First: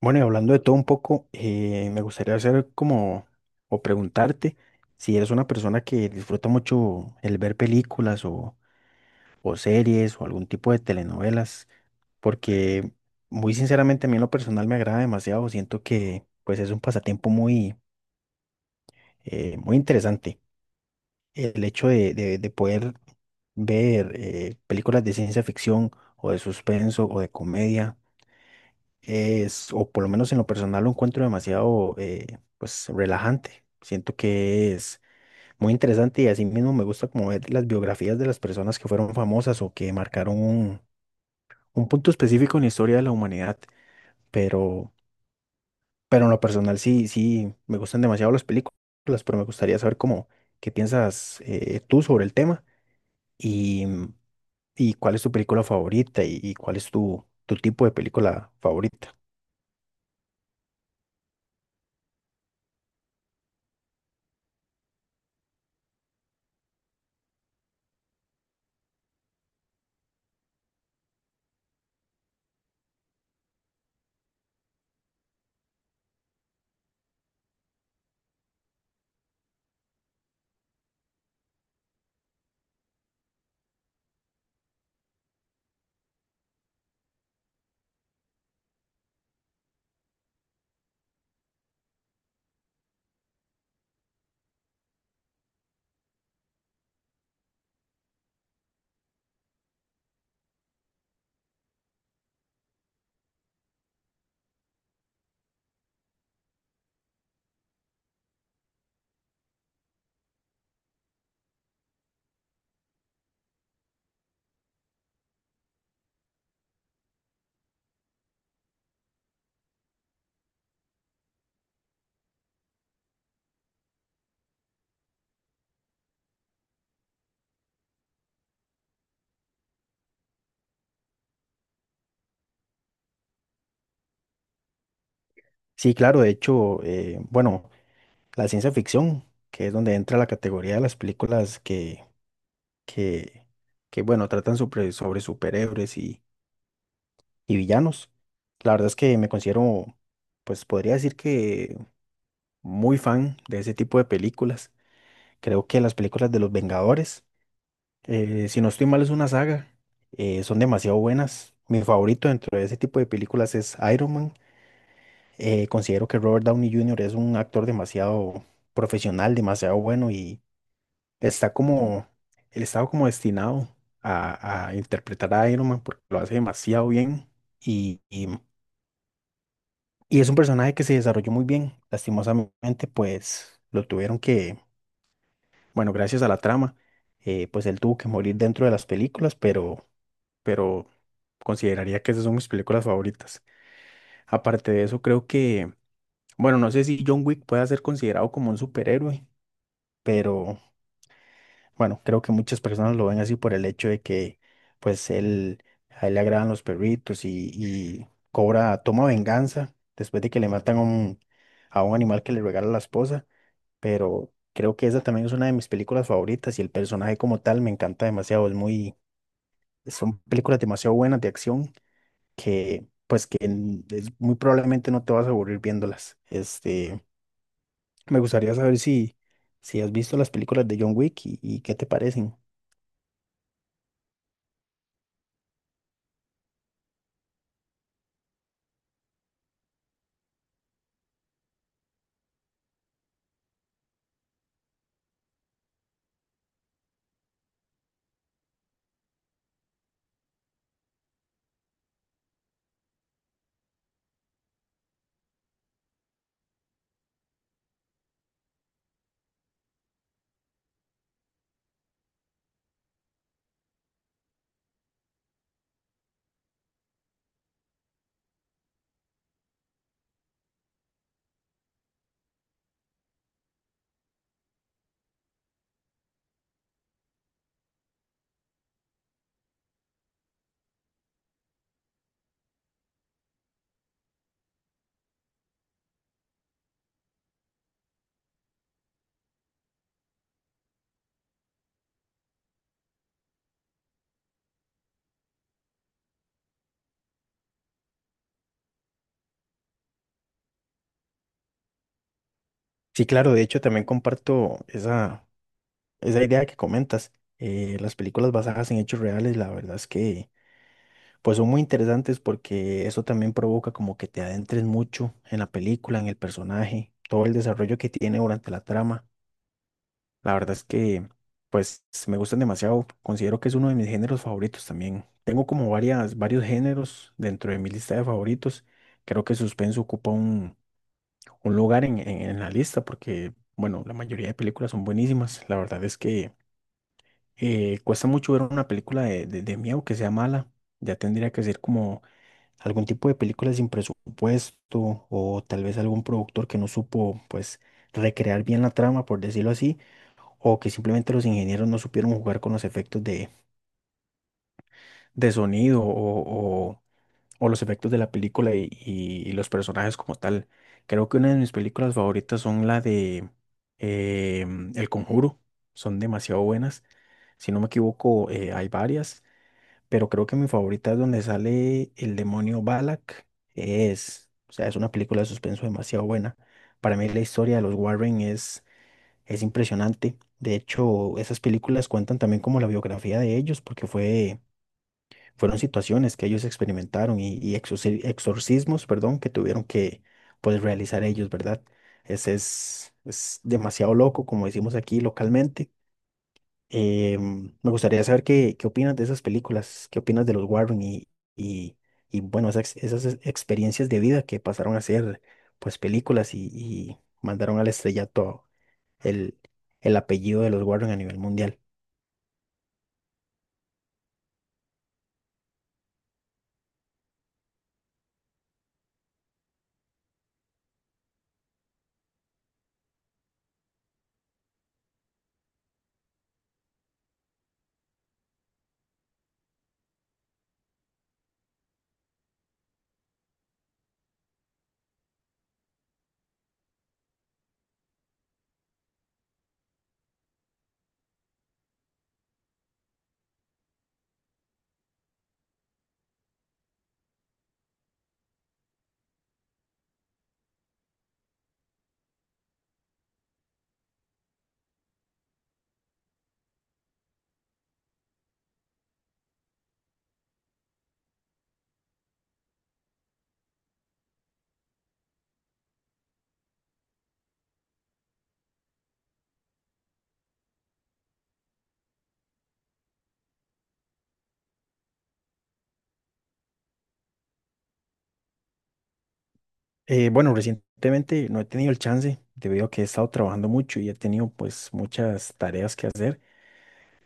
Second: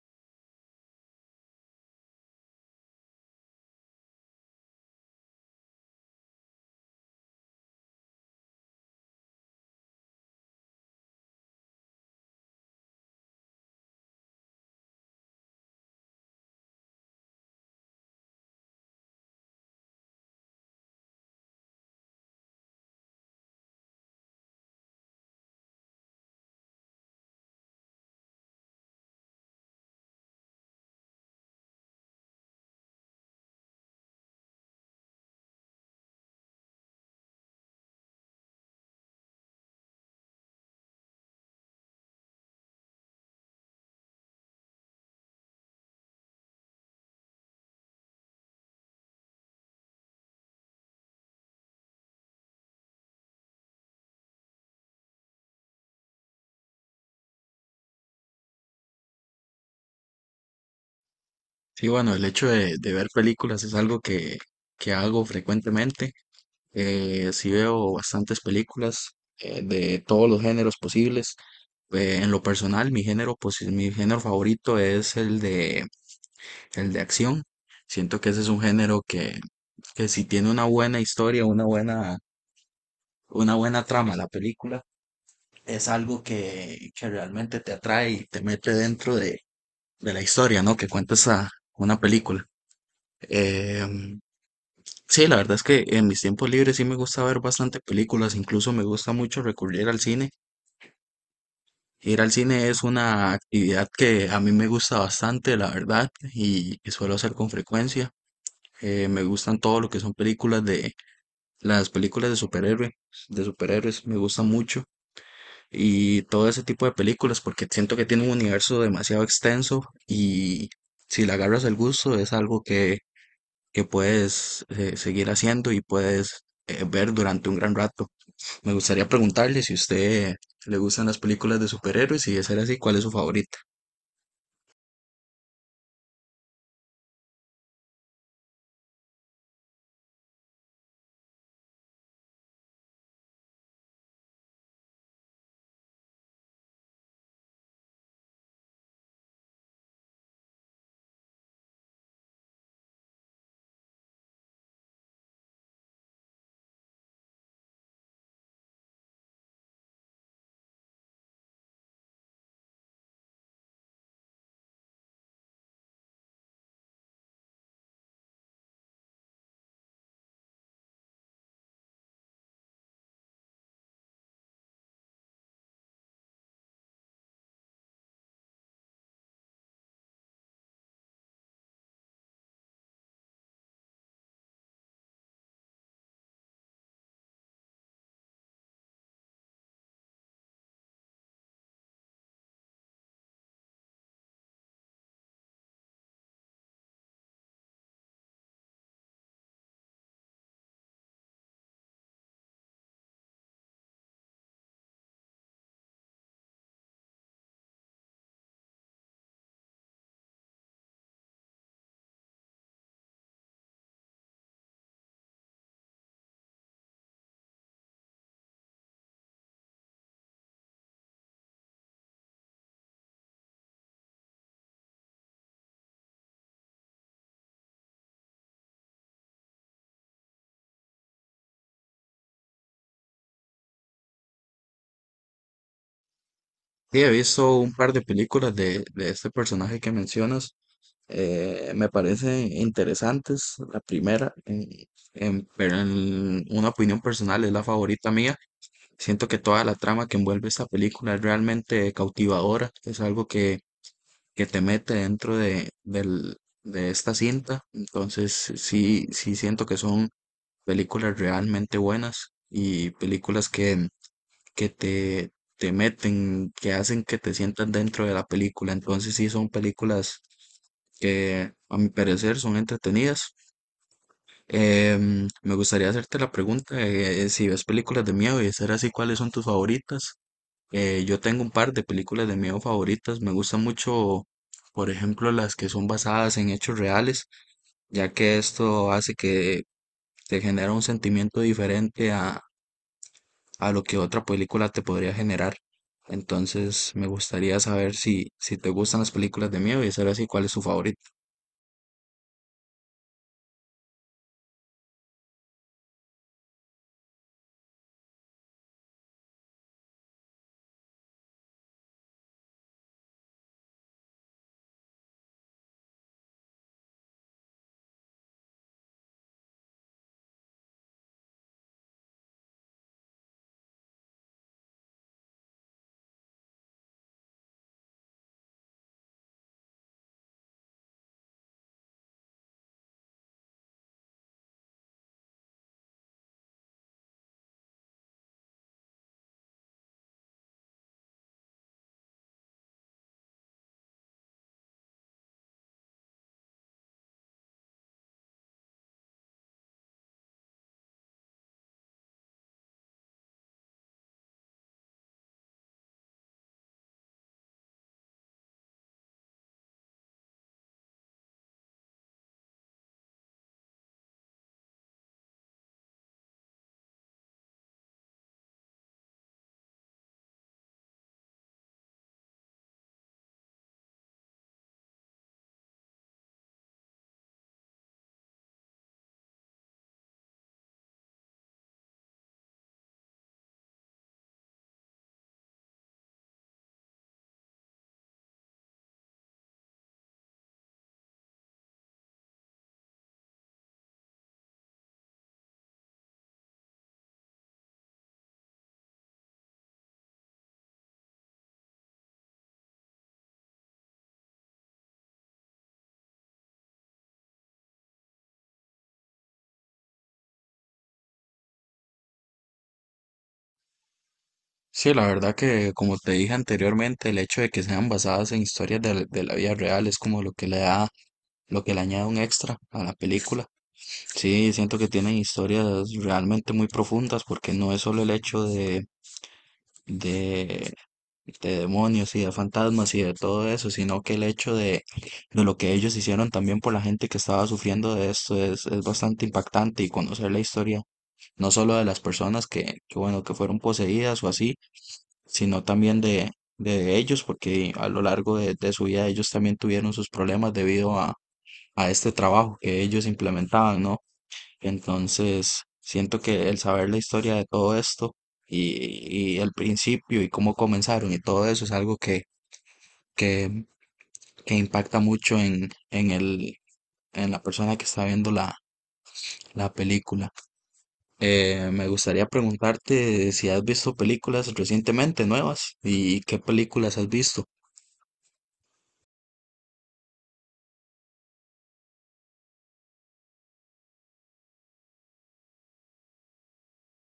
Bueno, y hablando de todo un poco, me gustaría hacer como, o preguntarte si eres una persona que disfruta mucho el ver películas o series o algún tipo de telenovelas, porque muy sinceramente a mí en lo personal me agrada demasiado, siento que pues es un pasatiempo muy interesante. El hecho de poder ver películas de ciencia ficción o de suspenso o de comedia es, o por lo menos en lo personal lo encuentro pues, relajante. Siento que es muy interesante y así mismo me gusta como ver las biografías de las personas que fueron famosas o que marcaron un punto específico en la historia de la humanidad. Pero, pero en lo personal sí, sí, me gustan demasiado las películas, pero me gustaría saber cómo, qué piensas tú sobre el tema y, y cuál es tu película favorita y cuál es tu, tu tipo de película favorita. Sí, bueno, el hecho de ver películas es algo que hago frecuentemente. Sí veo bastantes películas de todos los géneros posibles. En lo personal, mi género, pues, mi género favorito es el el de acción. Siento que ese es un género que si tiene una buena historia, una buena trama la película, es algo que realmente te atrae y te mete dentro de la historia, ¿no? Que cuenta esa, una película. Em, Sí, la verdad es que en mis tiempos libres sí me gusta ver bastante películas, incluso me gusta mucho recurrir al cine. Ir al cine es una actividad que a mí me gusta bastante, la verdad, y suelo hacer con frecuencia. Me gustan todo lo que son películas de las películas de superhéroes, me gusta mucho y todo ese tipo de películas porque siento que tiene un universo demasiado extenso y si le agarras el gusto es algo que puedes seguir haciendo y puedes ver durante un gran rato. Me gustaría preguntarle si a usted le gustan las películas de superhéroes y de ser así, ¿cuál es su favorita? Sí, claro, de hecho, La ciencia ficción, que es donde entra la categoría de las películas que, que, que bueno, tratan sobre, sobre superhéroes y villanos. La verdad es que me considero, pues podría decir que muy fan de ese tipo de películas. Creo que las películas de los Vengadores, si no estoy mal, es una saga, son demasiado buenas. Mi favorito dentro de ese tipo de películas es Iron Man. Considero que Robert Downey Jr. es un actor demasiado profesional, demasiado bueno y está como, él estaba como destinado a interpretar a Iron Man porque lo hace demasiado bien y, y, y es un personaje que se desarrolló muy bien. Lastimosamente, pues lo tuvieron que, bueno, gracias a la trama, pues él tuvo que morir dentro de las películas, pero consideraría que esas son mis películas favoritas. Aparte de eso, creo que, bueno, no sé si John Wick pueda ser considerado como un superhéroe, pero... Bueno, creo que muchas personas lo ven así por el hecho de que, pues, él, a él le agradan los perritos y cobra, toma venganza después de que le matan a un animal que le regala la esposa. Pero creo que esa también es una de mis películas favoritas y el personaje como tal me encanta demasiado. Es muy, son películas demasiado buenas de acción que, pues, muy probablemente no te vas a aburrir viéndolas. Este, me gustaría saber si, si has visto las películas de John Wick y qué te parecen. Sí, he visto un par de películas de este personaje que mencionas. Me parecen interesantes. La primera, pero en una opinión personal, es la favorita mía. Siento que toda la trama que envuelve esta película es realmente cautivadora. Es algo que te mete de esta cinta. Entonces, sí siento que son películas realmente buenas y películas que te, te meten, que hacen que te sientas dentro de la película. Entonces sí son películas que a mi parecer son entretenidas. Me gustaría hacerte la pregunta de si ves películas de miedo y de ser así, ¿cuáles son tus favoritas? Yo tengo un par de películas de miedo favoritas. Me gustan mucho, por ejemplo, las que son basadas en hechos reales, ya que esto hace que te genera un sentimiento diferente a lo que otra película te podría generar. Entonces, me gustaría saber si te gustan las películas de miedo y saber así cuál es su favorito. Sí, claro, de hecho también comparto esa, esa idea que comentas. Las películas basadas en hechos reales, la verdad es que pues son muy interesantes porque eso también provoca como que te adentres mucho en la película, en el personaje, todo el desarrollo que tiene durante la trama. La verdad es que pues me gustan demasiado, considero que es uno de mis géneros favoritos también. Tengo como varias, varios géneros dentro de mi lista de favoritos. Creo que suspenso ocupa un lugar en, en la lista porque, bueno, la mayoría de películas son buenísimas. La verdad es que cuesta mucho ver una película de miedo que sea mala. Ya tendría que ser como algún tipo de película sin presupuesto o tal vez algún productor que no supo, pues, recrear bien la trama, por decirlo así, o que simplemente los ingenieros no supieron jugar con los efectos de sonido o los efectos de la película y, y los personajes como tal. Creo que una de mis películas favoritas son la de eh, El Conjuro. Son demasiado buenas. Si no me equivoco, hay varias, pero creo que mi favorita es donde sale el demonio Balak. Es, o sea, es una película de suspenso demasiado buena. Para mí la historia de los Warren es impresionante. De hecho, esas películas cuentan también como la biografía de ellos, porque fueron situaciones que ellos experimentaron y exorcismos, perdón, que tuvieron que pues, realizar ellos, ¿verdad? Ese es demasiado loco, como decimos aquí localmente. Me gustaría saber qué, qué opinas de esas películas, qué opinas de los Warren y, y, bueno, esas, esas experiencias de vida que pasaron a ser pues películas y mandaron al estrellato el, el apellido de los Warren a nivel mundial. Sí, la verdad que, como te dije anteriormente, el hecho de que sean basadas en historias de la vida real es como lo que le da, lo que le añade un extra a la película. Sí, siento que tienen historias realmente muy profundas porque no es solo el hecho de de demonios y de fantasmas y de todo eso, sino que el hecho de lo que ellos hicieron también por la gente que estaba sufriendo de esto es bastante impactante y conocer la historia, no solo de las personas bueno, que fueron poseídas o así, sino también de ellos, porque a lo largo de su vida ellos también tuvieron sus problemas debido a este trabajo que ellos implementaban, ¿no? Entonces, siento que el saber la historia de todo esto y el principio y cómo comenzaron y todo eso es algo que, que impacta mucho en la persona que está viendo la película. Me gustaría preguntarte si has visto películas recientemente nuevas y qué películas has visto. Bueno, recientemente no he tenido el chance debido a que he estado trabajando mucho y he tenido pues muchas tareas que hacer,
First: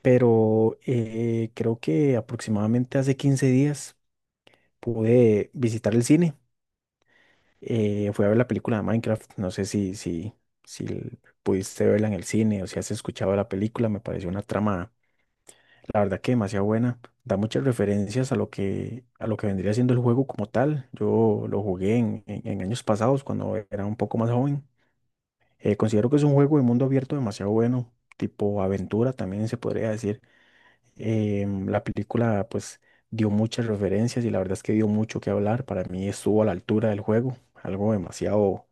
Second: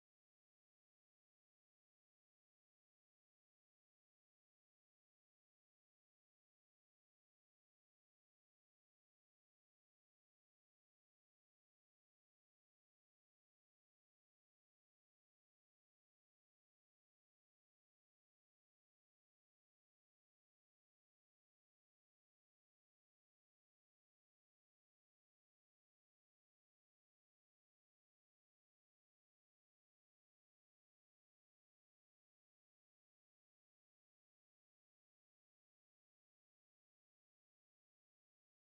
pero creo que aproximadamente hace 15 días pude visitar el cine. Fui a ver la película de Minecraft, no sé si, si, pudiste verla en el cine o si has escuchado la película, me pareció una trama, la verdad que demasiado buena. Da muchas referencias a lo que vendría siendo el juego como tal. Yo lo jugué en en años pasados cuando era un poco más joven. Considero que es un juego de mundo abierto demasiado bueno, tipo aventura también se podría decir. La película pues dio muchas referencias y la verdad es que dio mucho que hablar. Para mí estuvo a la altura del juego, algo demasiado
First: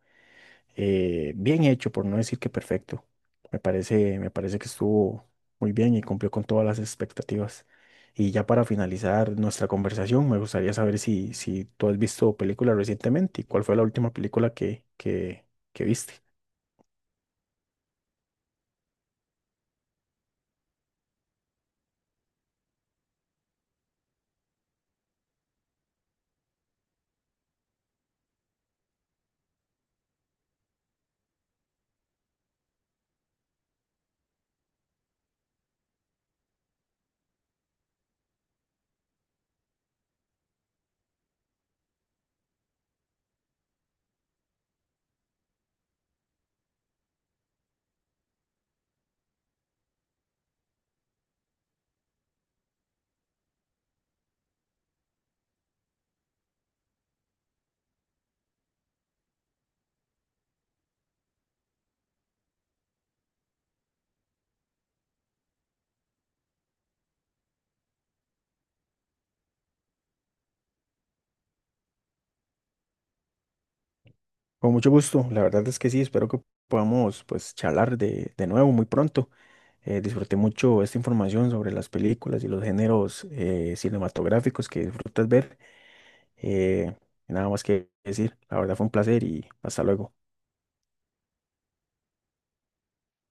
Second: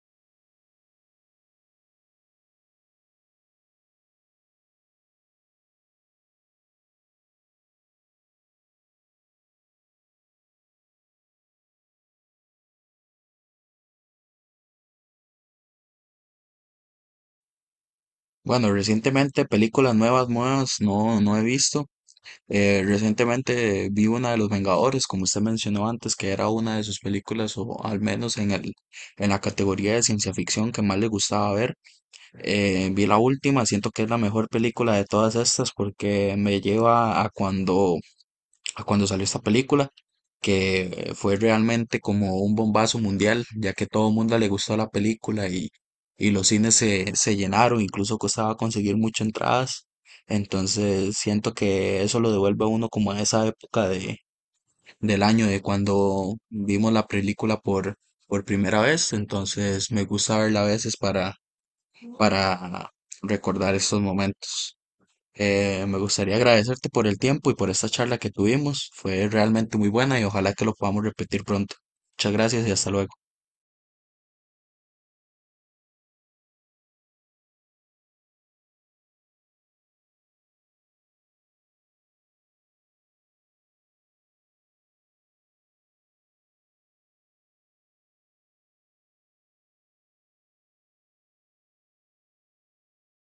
bien hecho, por no decir que perfecto. Me parece que estuvo muy bien y cumplió con todas las expectativas. Y ya para finalizar nuestra conversación, me gustaría saber si, si tú has visto películas recientemente y cuál fue la última película que viste. Bueno, recientemente películas nuevas, nuevas no he visto. Recientemente vi una de Los Vengadores, como usted mencionó antes, que era una de sus películas, o al menos en en la categoría de ciencia ficción que más le gustaba ver. Vi la última, siento que es la mejor película de todas estas porque me lleva a a cuando salió esta película, que fue realmente como un bombazo mundial, ya que todo el mundo le gustó la película y los cines se llenaron, incluso costaba conseguir muchas entradas. Entonces siento que eso lo devuelve a uno como a esa época de, del año de cuando vimos la película por primera vez. Entonces me gusta verla a veces para recordar estos momentos. Me gustaría agradecerte por el tiempo y por esta charla que tuvimos. Fue realmente muy buena y ojalá que lo podamos repetir pronto. Muchas gracias y hasta luego. Con mucho gusto, la verdad es que sí, espero que podamos pues charlar de nuevo muy pronto. Disfruté mucho esta información sobre las películas y los géneros cinematográficos que disfrutas ver. Eh, nada más que decir, la verdad fue un placer y hasta luego.